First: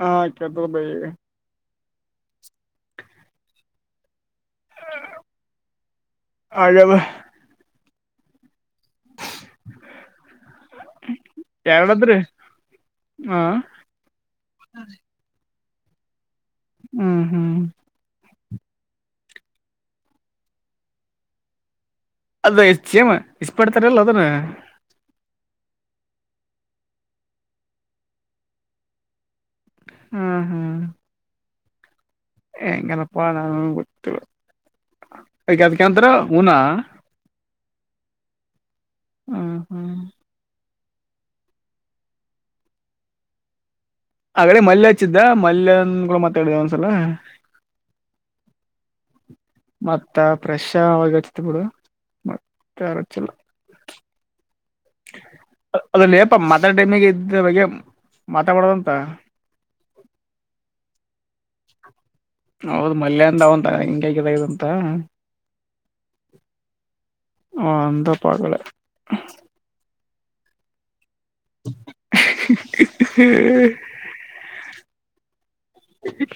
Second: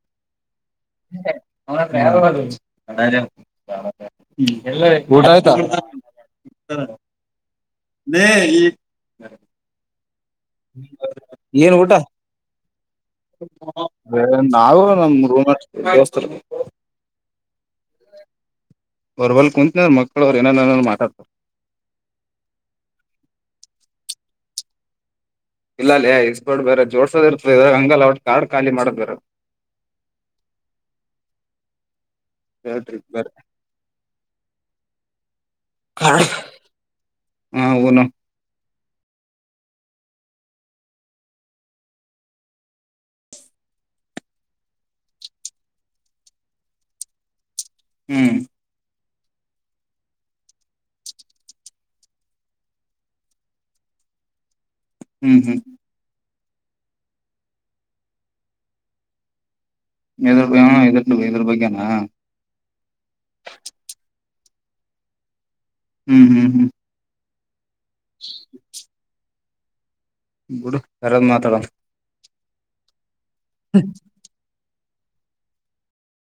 ಹಾ ಚೇತರ ಭೈಿ ಹ ಹ್ಮ ಎ ಹಾಗದ ನ ಈ ಏನ್ ಊಟ ಎರಡದ್ರಿ ಹ ನಾವು ನಮ ರೂ್ಸ್ ಹ್ಮ್ ಹ್ಮ್ ವರ್ವಲ್ ಕುಂತಿನ ಮಕ್ಕಳವರು ಏನಾದಾರನಾದರೂ ಮಾತಾಡ್ತಾರೆ ಅದ ಚೇಮ ಇಷ್ಟಪಡ್ತಾರಲ್ಲ ಅದನ್ ಇಲ್ಲ ಅಲ್ಲಯ ಇಸ್ ಬರ್ಡ್ ಬೇರೆ ಜೋಡ್ಸೋದ ಇರ್ತದೆ ಇದ್ರಾಗ ಹಂಗಲ್ಲ ಅವ ಕಾರ್ಡ್ ಖಾಲಿ ಮಾಡೋದ ಬೇರ ಹ್ಮ ಹಾ ಹೇಳ್ರಿ ಎಂಗನಪ್ಪ ಬೇರೆ ನಾನು ಕೊಟ್ಟ ಅಯಗ ಅದಕಂತ್ರ ಹಊನಾ ಹಾ ಹನು ಹ್ಮ ಹ್ಮ್ ಆಗಡೆೇ ಮಲ್ಯ ಹಚ್ಚಿದ್ದ ಮಲ್ಯನ್ ಕೂಡ ಮಾತಾಡಿದ ಒಂದ್ಸಲ ಹ್ಮ್ ಮತ್ತ ಫ್ರೆಶ್ ಒಚ್ತ್ ಬಿಡ ಮತ್ತ ಅರಚಿಲ್ಲ ಹ್ಮ್ ಹ್ಮ್ ಅಪ್ಪ ಮತ ಡಿಮಿಗೆ ಇದ್ದ ಬಗೆ ಮಾತ ಮಾಡಡೋದಂತ ಇದ್ರ ಬ ಇದ್ರ ಇದ್ರ ಬಗ್ಗೆನಾ ಹೌದು ಮಲ್ಯ್ಾವಂತ ಹೆಂಗ ಹಗಿದಂತ ಹ್ಮ್ ಹ್ಮ್ ಹ್ಮ್ ಹ ಅಂತ ಪಾಗಲ ಗುಡು ಯರದ್ ಮಾತಾಡ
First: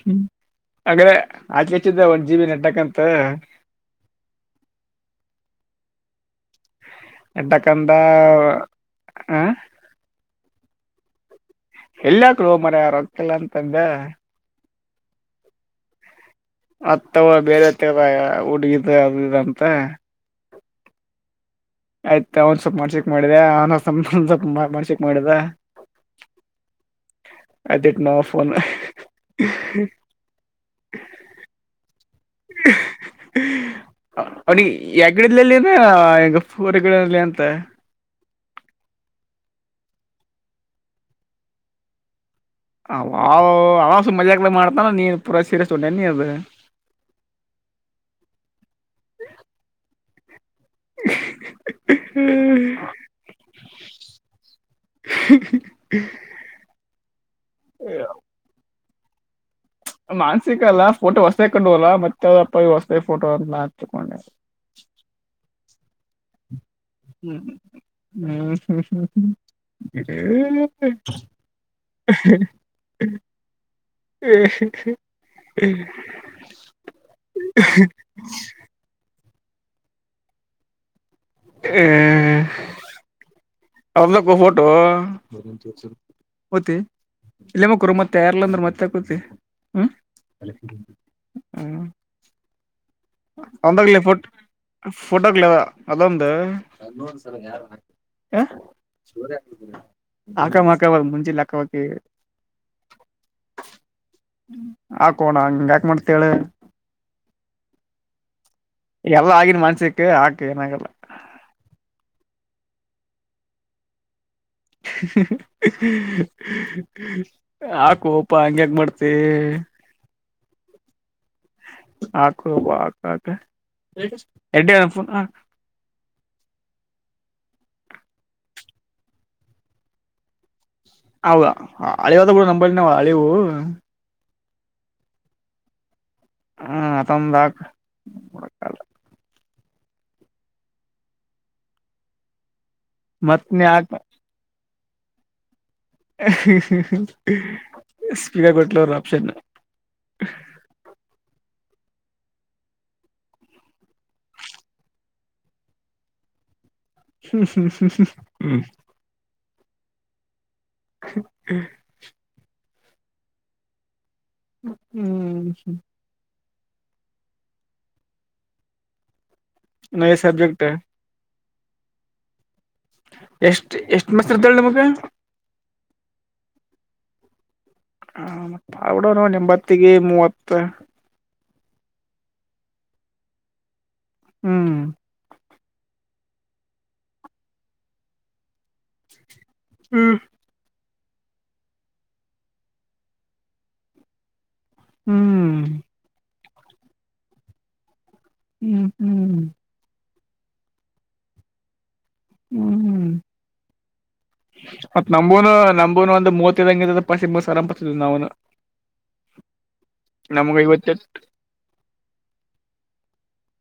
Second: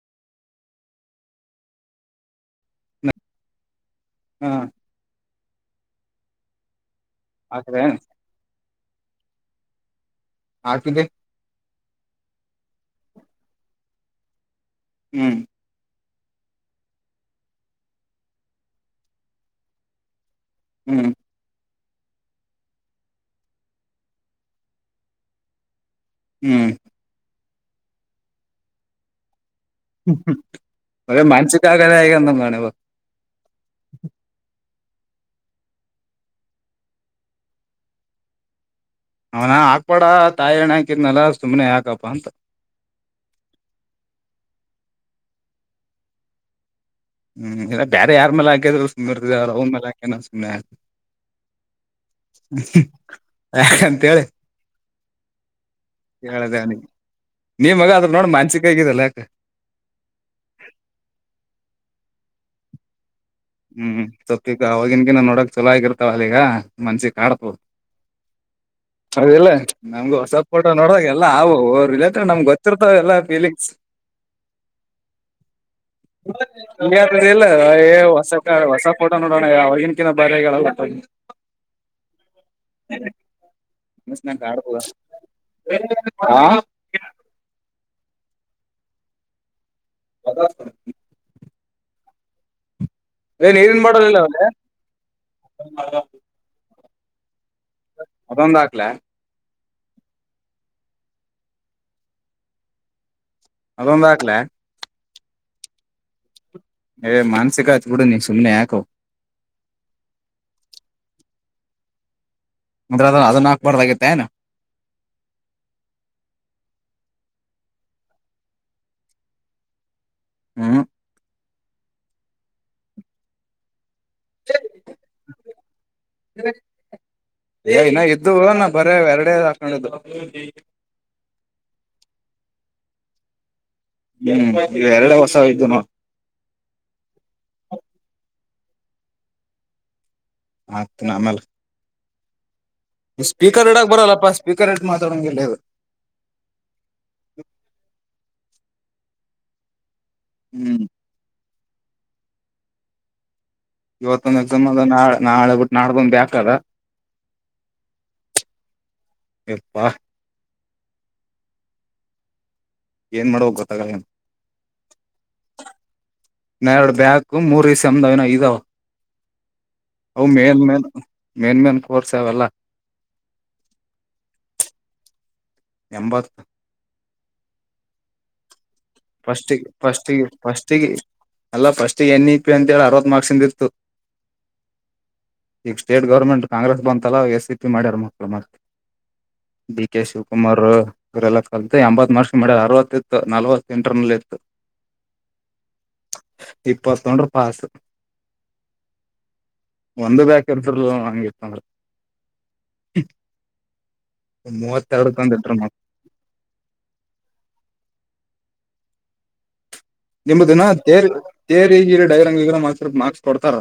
ಹ್ಮ ಅ್ರೆ ಆಕಚ್ಚಿದ್ದ ಒನ್ ಜಿ ಬಿ ನೆಟ್ಕ್ ಅಂತ ಹ್ಮ್ ಹಾಕಿದೆ ಡಕಂದ ಹ ಹತಿದ್ದ ಎಲ್ಲಯಾಕ್ಲ ಹ ಮರ ರೊಕ್ತಲ್ಲ ಅಂತಂದ ಹ್ಮ್ ಅತ್ತವ ಬೇರೆ ತರ ಹುಡುಗಿದ ಅದುಂತ ಹ್ಮ್ ಆಯ್ತ ಅವನ್ ಸ್ವಲ್ಪ ಮಾಡ್ಚೆಕ್ ಮಾಡಿದ ಅವ ಸ್ವಲ್ಪ ಮಾಡ್ಸೆಕ್ ಮಾಡಿದ ಹ್ಮ್ ಅದುಟ್ ನವು ಫೋನ್ ್ಮ ಒರೆ ಮನಸಿಕಾಗಲಾಯ ಅಂದಂಗಾಣುವ ಯಗಡಲ್ಲಿ ಅಂದ್ರ ಹೆಂಗ ೂರಗಡಲ್ಲಿ ಅಂತ ಅವನ ಹಾಕ್ಬಾಡ ತಾಯಿ ಎಣ್ಣ ಹಾಕಿದ್ನಲ್ಲ ಸುಮ್ನೆ ಹಾಕಪ್ಪ ಅಂತ ಅವ ಅವ ಮಜಾಗಲ ಮಾಡ್ತಾನ ನೀನ್ ಪೂರಾ ಸೀರಿಯಸ್ ಉಟೆ ನೀ ಅದು ಹ್ಮ್ ಇಲ್ಲ ಬೇಾರೆ ಯಾರ್ ಮಲಾಕಿದ್ರು ಸು್ಿರ್ದ ಅವ್ ಅವ್ರ ಮಲೆಾಕ ನ ಸು್ನೆ ಯಾಂತೇಳಿ ಕದ ನೀಮಗ ಅದ್ರ ನೋಡ ಮಾನ್ಸಿಕಗಿದೆಲ್ಲಾಕ ಮಾನ್ಸಿಕ ಅಲ್ಲ ಫೋಟೋ ಹೊಸೇ ಕೊಂಡವರಲ್ಲ ಮತ್ತೆ ಅವಪ್ಪ ಹೊಸ ಹ್ಮ್ ಸೊಪ್ಪಗ ಅವವಾಗಿನ್ಗಿಿನ ನೋಡಕ್ ಚಲೋ ಆಗಿರ್ತಾವ ಅಲ್ಲಿ ಈಗ ಮನ್ಷಿಗ್ ಹ್ಮ್ ಕಾಡ್ತ ಹ್ಮ್ ಅದಲ್ಲ ನಮ್ಗ ಹೊಸ ಪೋಟೋ ನೋಡದಾಗ ಎಲ್ಲ ಅವವು ಅವ ರಿಲೇಟ್ರಡ್ ನಮ್ಗೆ ಗೊತ್ತಿರ್ತಾವ ಲ್ಲ ಫೀಲಿಕ್ಸ್ ಹ್ಮ ಇಲ್ಲ ವಸಟಸ ಫೋಣ ಯ ಅವ್ರಗಿನ ಕಿಂತ ಬಾರಿ ಹ್ಮ ಅವ್ರದಕ್ಕ ಫೋಟೋ ಆ ಓತಿ ಇಮಕ್ಕೂರು ಮೆ ಮತ್ತೆ ಎಾರ್ಲ ಅಂದ್ರೆ ಮತ್ತೆ ಕೂತಿ ಹದ ಹ್ಮ ನೀರಿನ್ ಬಾಟಲ್ ಒಂದಾಗಲಿ ೋ ಇಲ್ಲ ಫೋಟಗ್ಲ ಅದೊಂದು ಮದಂದ ಆಕ್ಲ ಹಕ ಮಾಕ್ಕ ಅವ ಮುಂಜಿ ಲಕ್ಕವಾಕ್ಕೆ ಅದೊಂದ ಆಾಕ್ಲೆ ಕೋಣ ಹಂಗ್ಯಾಕ ಮಾಡ್ತಳ ನೀ ಮಾನ್ಸಿಕ ಆಯತ್ ಬಿುಡು ನೀ ಸುಮ್ನೆ ಯಾಕೆ ಎಲ್ಲಾ ಆಗಿನ ಮನ್ಸಕ್ ಆಾಕ್ ಏನಾಗಲ್ಲ ಅಂದ್ರೆ ಅದ ಅದದು ನಾಕಕ್ ಬಾರ ಆಗೆ ಹಾಕುವಪ ಹಂಗ್ಯಾಂಗ ಮಾಡ್ತಿ ಹ್ಮ ಆಕಬ ಆಕ ಏನ ಇದ್ದು ನ ಬರೇ ಎರಡ ಹಾಕೊಂಡದು ಹೌದಾ ಹಳಿವವದ ಕೂಡ ನಂಬ ನವು ಅಳಿವು ಹ್ಮ್ ಈ ಎರಡ ವರ್ಷ ಆಯ್ತುನು ಹ್ಮ ಹತ್ತೊಂದದಾಗಲ್ಲ ಆತ್ ನ ಆಮೇಲೆ ಮತ್ ನೀ ಸ್ೀಕರ್ ರೇಟ್ಾಗಿ ಹಾಕ್ ಬರಲ್ಲಪ್ಪಾ ಸ್ಪೀಕರ್ ರೇಟ್ ಮಾತಾಡೋಂಗಗೆಲ್ಲ ಅದು ಇದೇ ಬೆಟರ್ ಆಪ್ಷನ್ ಹ್ಮ್ ಇವತ್ತೊಂದು ಎಕ್ಸಾಮ್ ಇದೆ ನಾಳೆ ಬಿಟ್ಟು ನಾಡಿದ್ದ ಒಂದು ಬ್ಯಾಕ್ಲ ಇದೆ ಹ್ಮ ಹ್ಮ ಹ್ಮ ಹ್ಮ ಎಪ್ಪಾ ಹ್ಮ ಏನ್ ಮಾಡುವ ಗೊತ್ತಾಗ ಆಗಬಲ್ಲದು ಹ್ಮ್್ಮ ಎರಡು ಬ್ಯಾಕ್ ಮೂರ ಈ ಸೆಮಿಸ್ಟ ಇದಾವ ನಯ ಅವು main subject main main main course ಅವೆಲ್ಲ ಎಷ್ಟ ಎಷ್ಟು ಮಸ್ದಳ ನಿಮಗ ಎಂಬತ್ ಹ ಮ ಆಡ ಫಸ್ಟಿಗೆ ಎಂಬತ್ತಿಗೆ ಫಸ್ಟಿಗೆ ಮೂವತ್ತ ಫಸ್ಟಿಗೆ ಅಲ್ಲ ಫಸ್ಟ್ ಎನ್ ಇ ಪಿ ಅಂತೇಳಿ ಅರವತ್ ಮಾರ್ಕ್ಸ್ಿಂದ ಇತ್ತು ಹ್ಮ್ ಈಗ ಸ್ಟೇಟ್ ಗೌರ್ಮೆಂಟ್ ಕಾಂಗ್ರೆಸ್ ಬಂತಲ್ಲ ಎಸ್ ಸಿ ಪಿ ಮಾಡ್ಯಾರ ಮಕ್ಳು ಮತಿ ಡಿ ಕೆ ಹ್ಮ್ ಶಿವಕುಮಾರ್ ಇರೆಲ್ಲ ಕಲಿತ ಎಂಬತ್ ಮಾರ್ಕ್ಸ್ ಅರವತ್ತ ಇತ್ತು ನಲ್ವತ ಇಂಟರ್ನಲ್ ಇತ್ತು ಹ್ಮ್ ಇಪ್ಪ ತೊೊಂಡ್ರ ಪಾಸ್ ಹ್ಮ್ ಹ್ಮ್ ಒಂದು ಬಾಕಿ ಇರ್ತಾ ಇರಲಿಲ್ಲ ಹ್ಮ್ ಹ್ಮ್ ಮೂವತ್ತೆರಡು ಮತ್ತೇ ತಂದ ಇಟ್ರ ಮಾರ್ಕ್ಸ್ ನಮ್ಮದು ನೂ ಮೂವತ್ತು ಐದು ಇದ್ದರೆ ಪಾಸ್ ಆಗ್ಬಿಡ್ತಿತ್ತು ನಿಮ ನಮ್ಗ ದಿನ ಐವತ್ತೆಟ್ ತೇರಿ ತೇರಿ ಡೈರಂಗಕ್ ಮಾರ್ಕ್ಸ್ ಕೊಡ್ತಾರ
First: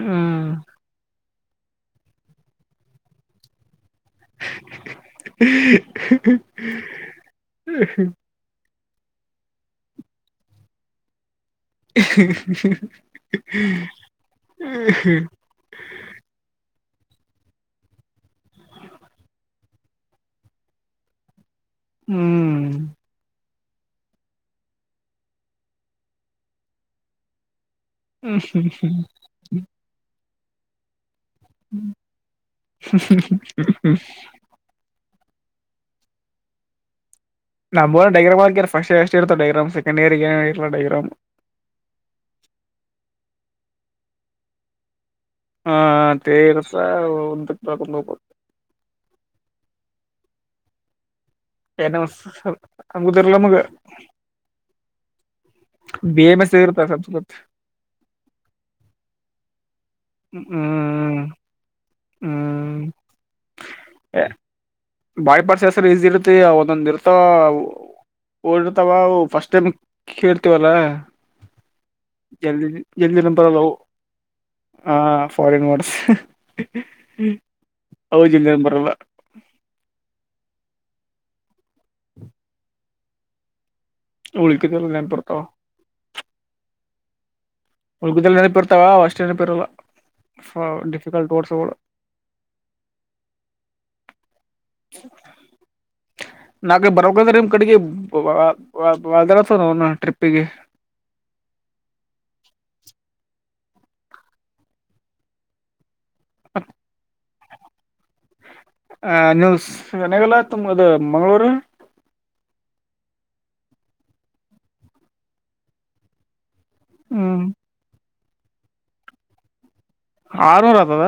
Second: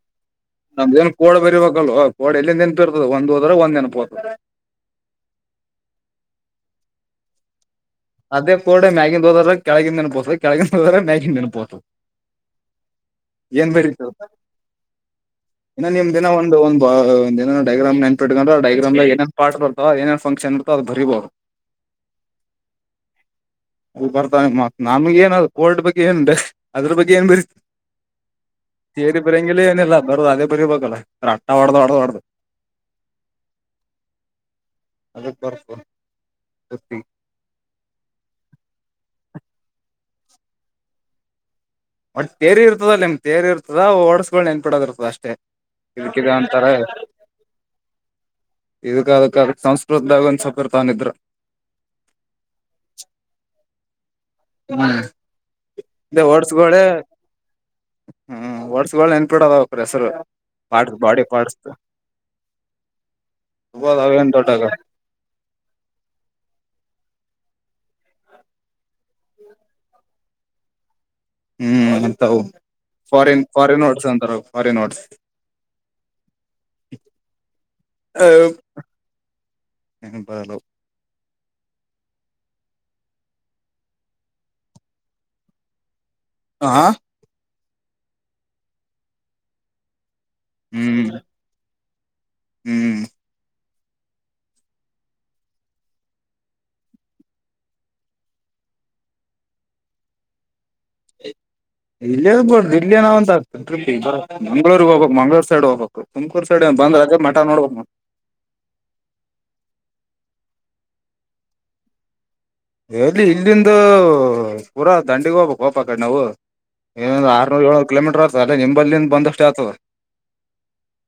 ಹ್ಮ್ ನಮ ಏನ್ ಕೋಡೆ ಬರಬೇಕಲ್ವ ಕೋಡ್ ಎಲ್ಲಿಂದ ಏನ್ಪರ್ತದೆ ಒಂದ್ ಹೋದ್ರೆ ಒಂದ್ ೆನಪತ ಅದೇ [inaudible] ಕೋಡ್ ಮೇಲಿಂದ ಹೋದರೆ ಕೆಳಗಿನ ನೆನಪು ಹೋಗುತ್ತೆ [inaudible] ಹ್ಮ್ಮ ಇನ್ನು ನಿಮ್ ದಿನ ಒಂದು ಒಂದು ಒ ಏ ಡಗ್ರಾಮ್ ನೆನಪಿಟ್ಕೊಂಡ್ರೆ ಏೇನ್ ಪಾಟ್ ಇರ್ತೋ ಏನನ್ ಫಕ್ಷನ್ ಇರುತ್ತೆ ಅಂತ ನೆನಪಿಟ್ಟುಕೊಂಡರೆ ಬರಬಹುದು ಹ್ಮ್ ಹ ಬರ್ತಾನ ಮ ನಮಗ ಏನ ಕೋರ್ಡ್ ಬಗ್ಗೆ ಏನ್ಟ ಅದ್ರ ಬಗ್ಗೆ ಏನ್ ಬರೀತ ಹ್ಮ್ ಯೆನು ಬರಂಗಿಲ್ಲ ಏನಲ್ಲ ಬರ ಅದೇ ಬರಿರ್ಬೇಕಲ್ಲ ಹ್ಮ ಅದು ಬರ್ಸು ಸತಿ [unintelligible] ಹೂ ಫಸ್ಟ್ ಇಯರ್ ಗೆ ಅಷ್ಟೇ ಡಯಾಗ್ರಾಂ ಇರುತ್ತವೆ ಸೆಕೆಂಡ್ ಇಯರ್ ಇರಲ್ಲ ಡೈಗ್ರಾಮ್ ಒಟ್ಟ ತೇರಿ ಇರ್ತದಲ್ಲ ನಿಮ್ ತೇರಿರ್ತದ ವರ್ಡ್ಸ್ ಗಳು ನೆನ್ಪಿಡದ ಇರ್ತದಷ್ಟ್ ಹಾ ತೇಸ ಒಂದಕ್ ಬಕೊಂಡ ಹೋಗಬ ಇದಕ್ಕ ಅಕ್ಕಾಗ ಸಂಸ್ಕೃತದಾಗ ಒಂದ ಸ್ವಲ್ಪ ಇರ್ತವೆ ಹಾಗಿದ್ದರೆ ನ ಸಂಗೂತಲ ಮುಗೆ [unintelligible] ಹ್ಮ್ ಎಸ್ ವರ್ಡ್ಸ್ ಇರುತ್ತ ಗಳೇ ಸಂಸ್ಕೃತ್ ಹೂ ವರ್ಡ್ಸ್ ಗಳೇ ಇಡ ಅದ ಪ್ರೆಸರ್ ಪಾರ್ಟಸ್ ಹ್ಮ್ ಬಾಡಿ ಪಾರ್್ಟಸ್ ಹ್ಮ್ [unintelligible] ಹೇಳಿಬಿದ ಅದು ಎನ್ ದೊಡ್ಡಹಗದ್ದು ಬೈಪಾಸ್ ಹೆಸರು ಈಜಿ ಇರ್ತಿ ಒಂದೊಂದ ಇರ್ತವ ಓಡರ್ತಾವವು ಫಸ್ಟ್ ಟೈಮ್ ಕೇಳ್ತವಲ್ಲ ಹ್ಮ್ ಅಂತವು ಜಿ ಜಲ್ಿ ಫಾರಿನ್ ನಂಬರ ಫಾರಿನ್ ವರ್ಡ್ಸ್ ಅಂತಾರ ಫಾರಿನ್ ಹ ವರ್ಡ್ಸ್ ಫಾರಿನ್ಸ್ [unintelligible] ಹೌದಿಂಗನ್ ಬರಲ್ಲ ಏನು ಬರಲ್ಲ ಅವು ಉಳಿಕಿದ್ದೆಲ್ಲ ನೆನಪಿರುತ್ತ ಹಾ ಹಲ್ಗಿದಲ್ಲಿ ನೆನಪಿ ಇರ್ತಾವ ಅಷ್ಟೇ ನೆನಪಿರಲ್ಲ ಹ್ಮ್ ಡಿಫಿಕಲ್ಟ್ ಓಡ್ಸ್ ಹ್ಮ್ [unintelligible] ನಾಕ ಬರಂದ್ರೆ ನಿಮ್ ಕಡೆಗೆದಾರ ನ ಟ್ರಿಪ್ಪಿಗೆ ಹ ಇಲ್ಲೇಬೋಡ್ದ ಇಲ್ಲಿೇನಾವ ಅಂತ ಆಗ್ತದೆ ಟ್ರಿ ಮಂಗಳೂರ್ಗ್ ಹೋಗಬೇಕಕ್ ಮಂಗಗಳೂರ್ ಸೈಡ್ ಹೋಗ್ಬೇಕಕ್ ತುಮಕೂರು ಸೈಡ್ ಬಂದ್ ಹಾಗೆ ಮಠ ನೋಡ್ಬೇಕು ಮ ಆ ನೀನ್ೂಸ್ ಮನೆಗಲ್ಲ ತುಮ ಅದು ಮಂಗ್ಗಳೂರು ಎಲ್ಲಿ ಇಲ್ಲಿಂದ ಪೂರಾ ದಂಡಿಗ ಹೋಗ ಕೋಪ ಕಡೆ ನಾವು ಏನಂದು ಹ್ಮ್ ಆರ್ನೂರು ಏಳ್ನೂರು ಕಿಲೋಮೀಟರ್ ಆತದೆ ಅಲ್ಲ ನಿಂಬಲ್ಲಿಂದ ಬಂದಷ್ಟೇ ಆಗ್ತದೆ ಆರವರ ಅತದ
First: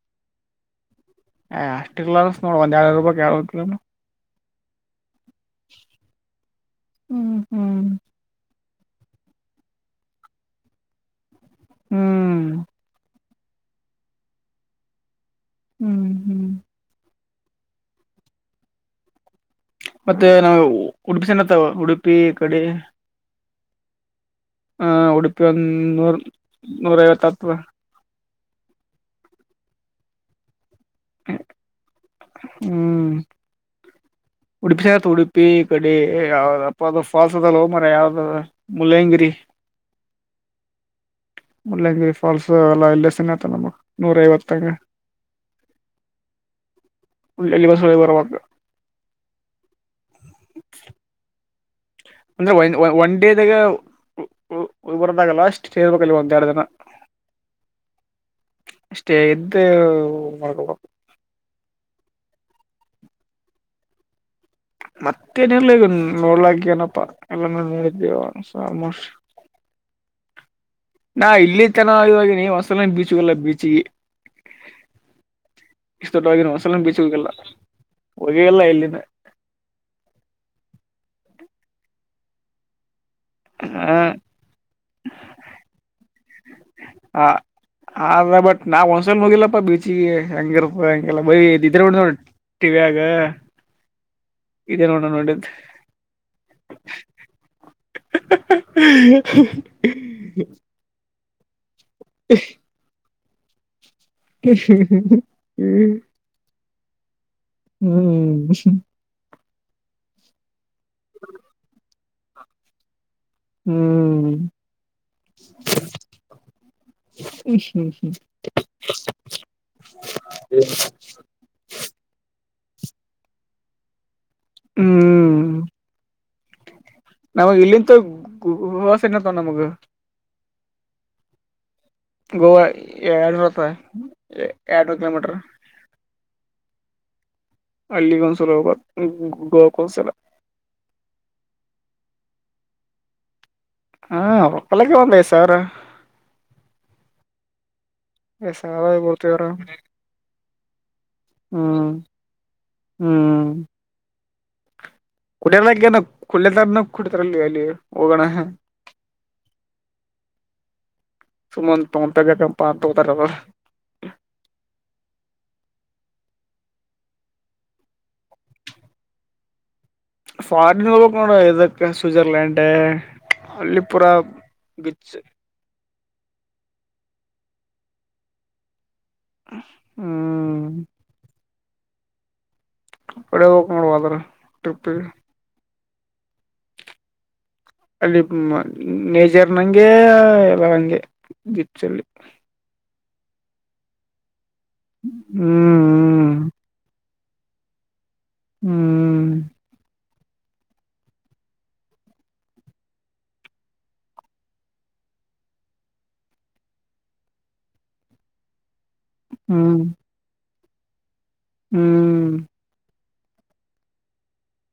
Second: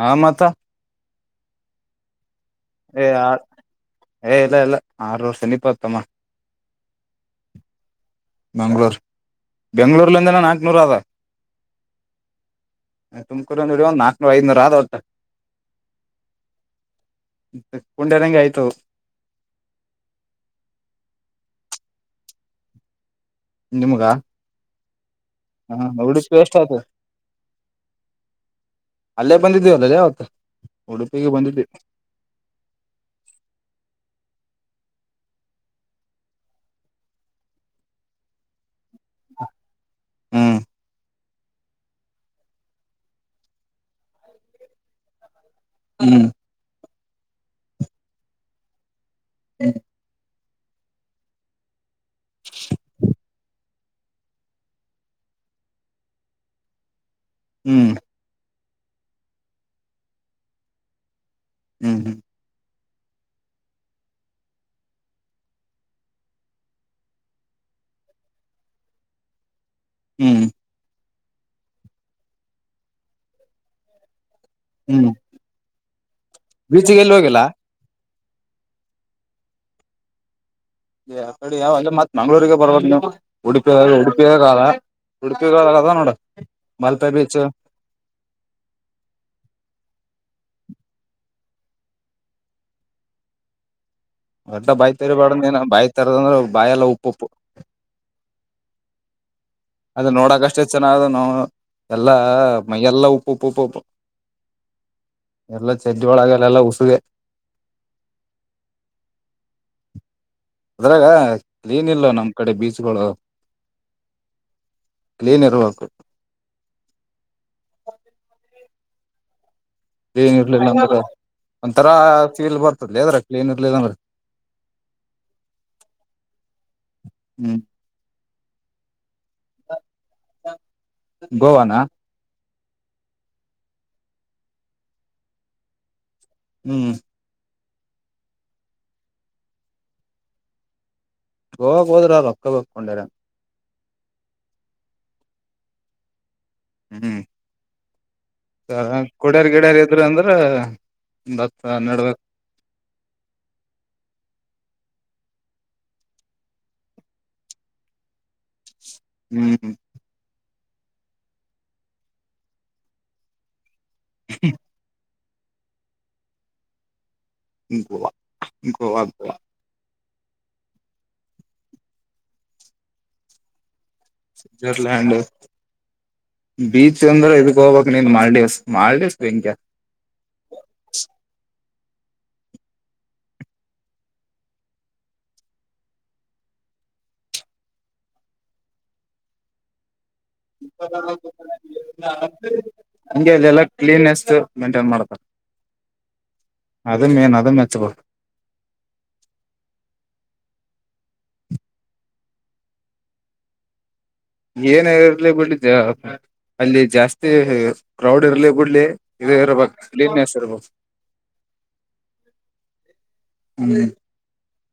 ಹಾ ಮತ್ತ ಹಾ ಅಷ್ಟ ಇಲ್ಲಾರನ್ ನೋಡು ಒಂದು ಎರಡು ನೂರು ಕಿಲೋಮೀಟರ್ ಹೇ ಇಲ್ಲ ಇಲ್ಲ ಆರು ಸಮೀಪ ಆಯ್ತಾ ತಮ್ಮ ಹ್ಮ್ ಹ್ಮ್ ಮಂಗಳೂರ್ ಬೆಂಗ್ಳೂರ್ಲಿಂದನ ನಾಲ್ಕುನೂರು ಅದ ಹ್ಮ್ ತುಮಕೂರು ಒಂದು ನಾಕಕ್ನೂರ ಐದು ನೊರ್ ಆದ ಒಟ್ಟು ಹ್ಮ್ ಹ್ಮ್ ಕುಡರಂಗಗೆ ಆಯ್ತು ಮತ್ತೆ ನಾವ್ ಉಡುಪಿ [unintelligible] ಉಡುಪಿ ಕಡೆ ನಿಮ್ಗ ಹ್ಮ್ ಉಡುಪಿ ಒಂದ ಹ ನೂರ್ ಉಡುಪಿ ಎಷ್ಟ ಆಯ್ತು ನೂರ ಐವತ್ತ್ ಆಯ್ತದ ಅಲ್ಲೇ ಬಂದಿದೀವಿ ಅವತ್ ಉಡುಪಿಗೆ ಬಂದಿವಿ ಹ್ಮ್ ಉಡುಪಿ ಉಡುಪಿ ಈ ಕಡೆ ಯಾವದಪ್ಪ ಅದು ಫಾಲ್ಸ್ ಅದಲ್ಲೊ ಮಾರಾಯ ಯಾವದಾದು ಮುಳ್ಳಯ್ಯನಗಿರಿ ಹ್ಮ್ ಮುಳ್ಳಯ್ಯನಗಿರಿ ಫಾಲ್ಸ್ ಎಲ್ಲ ಇಲ್ಲೇ [unintelligible] ನಮ್ಗೆ ನೂರ ಐವತ್ತಂಗ ಹ್ಮ್ [unintelligible] ಹ್ಮ್ ಅಂದ್ರೆ ಒನ್ ಡೇ ದಾಗ ಬರದಾಗಲ್ಲ ಅಷ್ಟು ಕೇಳ್ಬೇಕು ಒಂದೆರಡು ದಿನ ಹ್ಮ್ ಅಷ್ಟೇ ಇದ್ದು ಮಾಡ್ಕೊಬೇಕು ಹ್ಮ್ ಹ್ಮ್ ಮತ್ತೇನಿಲ್ಲ ನೋಡ್ಲಕ್ಕ ಏನಪ್ಪಾ ಎಲ್ಲಾನ ನೋಡಿದ್ದೇವ ಆಲ್ಮೋಸ್ಟ್ [inaudible] ಹ್ಮ್ ನಾ ಇಲ್ಲಿ ತನ ಇವಾಗ ನೀ [unintelligible] ಬೀಚ್ಗಲ್ಲ ಬೀಚಿಗೆ ಹ್ಮ್ ಇಷ್ಟು ದೊಡ್ಡವನು ಆಗೀನಿ ಒಂದು ಸಾಲನ್ನು ಬೀಚ್ ಬೀಚಿಗೆ ಎಲ್ಲಿ ಹೋಗಿಲ್ಲ ಹೋಗೆ ಇಲ್ಲ ಇಲ್ಲಿನ ಆ ಕಡೆ ಯಾವ ಅಲ್ಲ ಮತ್ ಮಂಗ್ಗಳೂರಿಗೆ ಬರ್ವ ನೀವು ಉಡುಪಿಯ ಉಡುಪಿಯ ಕಾಲ ಉಡುಪಿ ಕಾಲದ ನೋಡ ಮಲ್ಪೆ ಹ ಬೀಚ್ ಆದ ಬಟ್ ನಾವ್ ಒಂದ್ಸಲ ಹೋಗಿಲ್ಲಪ್ಪ ಬೀಚಿಗೆ ಹೆಂಗಿರತ್ತ [unintelligible] ಭಾಯ್ [unintelligible] ಟಿವಿಯಾಗ ಒಟ್ಟ ಬಾಯಿ ತರಿಬೇಡ ನೀನ್ ಬಾಯಿ ತರದಂದ್ರ ಬಾಯೆಲ್ಲ ಉಪ್ಪು ಉಪ್ಪು [unintelligible] ಅದು ನೋಡಕ್ ಅಷ್ಟ [unintelligible] ಎಲ್ಲಾ ಮೈ ಎಲ್ಲಾ ಉಪ್ಪು ಉಪ್ಪು ಉಪ್ಪು ಉಪ್ಪು ಎಲ್ಲಾ ಚಡ್ಡಿ ಒಳಗೆಲ್ಲ [unintelligible] ಹ್ಮ್ [unintelligible] ಅದ್ರಾಗ ಕ್ಲಿನ್ ಇಲ್ಲೋ ನಮ್ಮ್ ಕಡೆ ಬೀಚ್ಗಳು ಕ್ಲಿನ್ ಇರ್ಬೇಕು [unintelligible] ಕ್ಲೀನ್ ಇರ್ಲಿಲ್ಲ ಅಂದ್ರೆ [inaudible] ಒಂತರಾ ಫೀಲ್ ಬರ್ತದಲ್ಲೆ ಅದ್ರ ಕ್ಲೀನ್ ಇರ್ಲಿಲ್ಲಂದ್ರೆ ಹ್ಮ್ ನಮಗ್ ಹ್ಮ್ ಇಲ್ಲಿಂತ ನಮಗ [inaudible] ಗೋವಾನ ಗೋವಾ ಏಳ್ನೂರುತ್ತ ಎರಡ್ನೂರು ಕಿಲೋಮೀಟರ್ ಹ್ಮ್ ಅಲ್ಲಿಗೊಂದುಸಲ ಹೋಗ್ಬೇಕ್ [inaudible] ಗೋವಾಕ್ಕೆ ಒಂದಸಲ ಗೋವಾ ಹೋದ್ರ ರೊಕ್ಕ ಬಕೊಂಡರ. ಹಾಕ್ಕಲಕ್ಕೆ ಒಂದ ಸಾವಿರ.. ಹ್ಮ್. ಐದ್ ಸಾವಿರ ಬರ್ತೇವ್ರ ಕೊಡ್ಯಾರ್ ಗಿಡಾರ್ ಇದ್ರರು ಅಂದ್ರ.. ಒಂದ್ ಹತ್ ಹ್ಮ್ ಹನ್ನೆರಡು ಹ್ಮ್.. ಕುಡದ ನ ಕುುಡದ ನ ಕುಟ್ಟತಲ್ಲಿ ಅಲ್ಲಿ ಹೋಗೋಣ. ಹ್ಮ್ ಸುಮನ್ ಪಂತಗಕ ಪಾಂತದ.. [unintelligible] [unintelligible] ಫಾರಿನ್ ಕ ಇದದಕ್ಕ ಸ್ವಿಜರ್ಲ್ ಲ್ಯಾಂಡರ್ ಅಲ್ಲಿ.. ಪುರ ಸ್ವಿಟ್ಜರ್ಲ್ಯಾಂಡ್ ಬಿಚ್.. ಬೀಚ್ ಅಂದ್ರೆ ಇದಕ್ ಹೋಗ್ಬೇಕಕ್ ನಿಂದ ಮಾಲ್ಡೀವ್ಸ್ ಮಾಲ್ಡೀವ್.. ಹ್ಮ.. ಕಡೆ ಹೋಗಕ್ ಮಾಡೋಬದ್ರ ಟ್ರಿಪ್ಪಿಗೆ. ಅಲ್ಲಿ ನೇಜರ್ ನಂಗೆ. ಎಲ್ಲ ಹಂಗೆ ಗಿಚ್ಚಲ್ಲಿ ಇ. ಹ ಅಲ್ಲ ಕ್ಲೀಸ್ ಮಂಟೈನ್ ಮಾಡ್ತಾರೆ.. ಹ್ಮ್ ಅ ಮೇನ್ ಅದ ಮೆಚ್ಚ. ಹ್ಮ್.. ಏನ ಇರ್ಲಿ ಬಿಡ್ಲಿ ಅಲ್ಲಿ ಜಾಸ್ತಿ ಕ್ರೌಡ್ ಇರ್ಲಿ ಬಿಡ್ಲಿ. ಇ ಇರಬೇಕು ಹ್ಮ್ ಲೀನ್ಯಸ್ ಇರಬು.. ಹ್ಮ್.. ಹ್ಮ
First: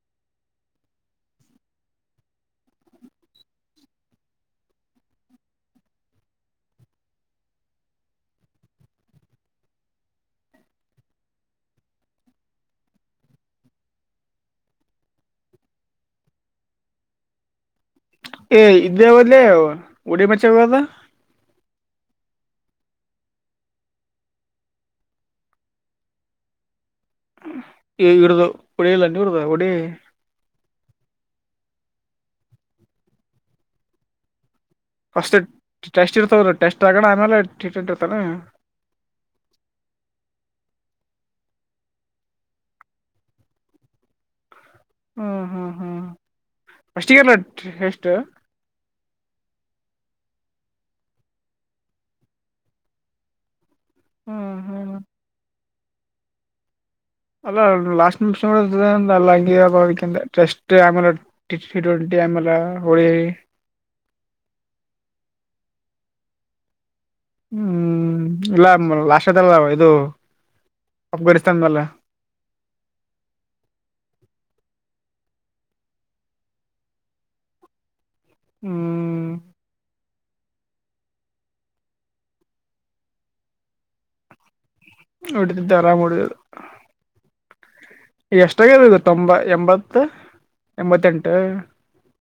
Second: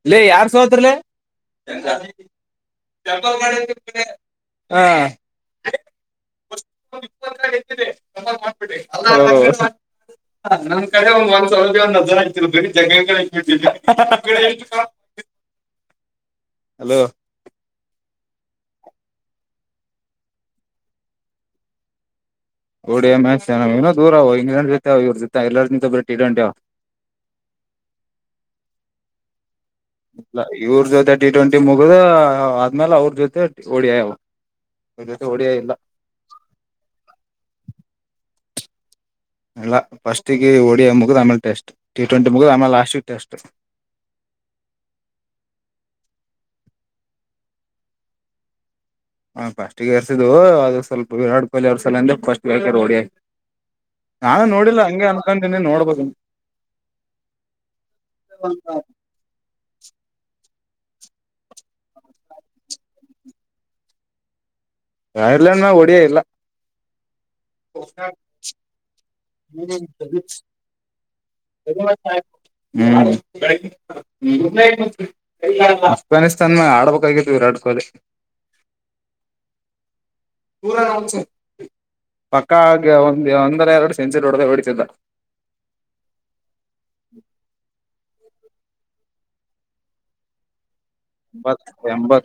ಇಲ್ಲ ಯಾರ್ ಸೋತ್ರಲ್ಲ.. ಹಾ. [unintelligible] ಹ ನಮ್ ಕಡೆ ಒಂದ್ ಒಂದ್ ಸೌಭ್ಯ ಒಂದ್ಜರ ಆಗ್ತಿರ ಬ ಜಬಟ್ಟ.. ಹಲೋ.. ಏ ಇದೇ ಒಲ ಉಡಿಮಚ್ಚ ಇದ.. ಡಿಯ ಮ್ಯಾಚ್ ನ ಇನೋ ದೂರ ಅವ ಇಂಗ್ಲೆಂಡ್ ಜೊತೆ ಇವ್ರ ಜೊತೆ ಎಲ್ಲಾರ ನಿಿಂದ ಬರ ಇಡಂಟ.. ಇಡದು ಒಡೆಯಲ್ಲ ಉಡದ ಒಡ.. ಇವ್ರ ಜೊತೆ ಟಿ ಟ್ವೆಂಟಿ ಮುಗುದ ಆದ್ಮೇಾಲ ಅವ್ರ ಜೊತೆ ಹೊಡ್ಯ.. ಫಸ್ ಟೆಸ್ಟ್ ಇರ್ತವ್ರ ಟೆಸ್ಟ್ ಆಗೋಣ ಆಮೇಲೆ ಟ್ರೀಟ್ಮೆಂಟ್ ಇರ್ತಾನ.. ಎಲ್ಲ ಫಸ್ಟಿಗೆ ಓಡಿಯಾ ಮುಗಿದ್ ಆಮೇಲೆ ಟೆಸ್ಟ್ ಟಿ ಟ್ವೆಂಟಿ ಮುಗಿದ್ ಆಮೇಲೆ ಲಾಸ್ಟ್ ಟೆಸ್ಟ್.. [unintelligible] ಹ್ಮ್ ಹ್ಮ್ ಹ್ಮ್ ಅಷ್ಟಿಗೆಲ್ಲ ಎಷ್ಟು.. ಹ ಫಸ್ಟ್ ಎರ್ಸಿದ್ ಅದು ಸ್ವಲ್ಪ ವಿರಾಟ್ ಕೊಹ್ಲಿ ಅವ್ರ ಸಲ ಅಂದ್ರೆ ಸ್ಟ್ ಹರ್ತ ಡಿ.. ನಾನು ಹ್ಮ್ ನೋಡಿಲ್ಲ ಹ್ಮ್ ಹಂಗೆ ಅನ್ಕೊಂಡತೀನಿ ನೋಡ್ಬೋದು.. ಅಲ್ಲ ಲಾಸ್ಟ್ ನಿಮಿಷ ನಡ ಅಲ್ಲ ಅಂಗೀಭಾವಿಕಿಂದೆ.. ಟಸ್ಟ್ ಆಮ ಫಿ ವೆಂಟಿ ಆಮ ಹಳ. [unintelligible] ಐರ್ಲೆಯಾಂಡ್ ನ ಒಡಿಐ ಇಲ್ಲ.. ಹ್ಮ್ ಇಲ್ಲ ಲಾಸ್ದಲ್ಲ ಇದು.. ಅಫ್ಘಾನಿಸ್ತಾನ್ ಮೇಲೆ [unintelligible] ಅಫ್ಘಾನಿಸ್ತಾನ ಮ ಆಡ್ಬೇಕಾಗಿತ್ತು ವಿರಾಟ್ ಕೊಹ್ಲಿ.. ಹ್ಮ್. ಪಕ್ಕ ಆ ಆಗ ಒಂದರ ಎರಡು ಸೆಂಚುರಿ ಹೊಡೆದ ಹೊಡಿತಿದ್ದ.. ಒಡಿದಿದ್ದ ಅರಾಮ್ ಒಡಿದಿದ್ದ.. ಎಷ್ಟಾಗದದು ತೊಂಬ ಎಂಬತ್ ಎಂಬತ್ತೆಂಟು ಎಂಬತ್ ಎಂಬತ್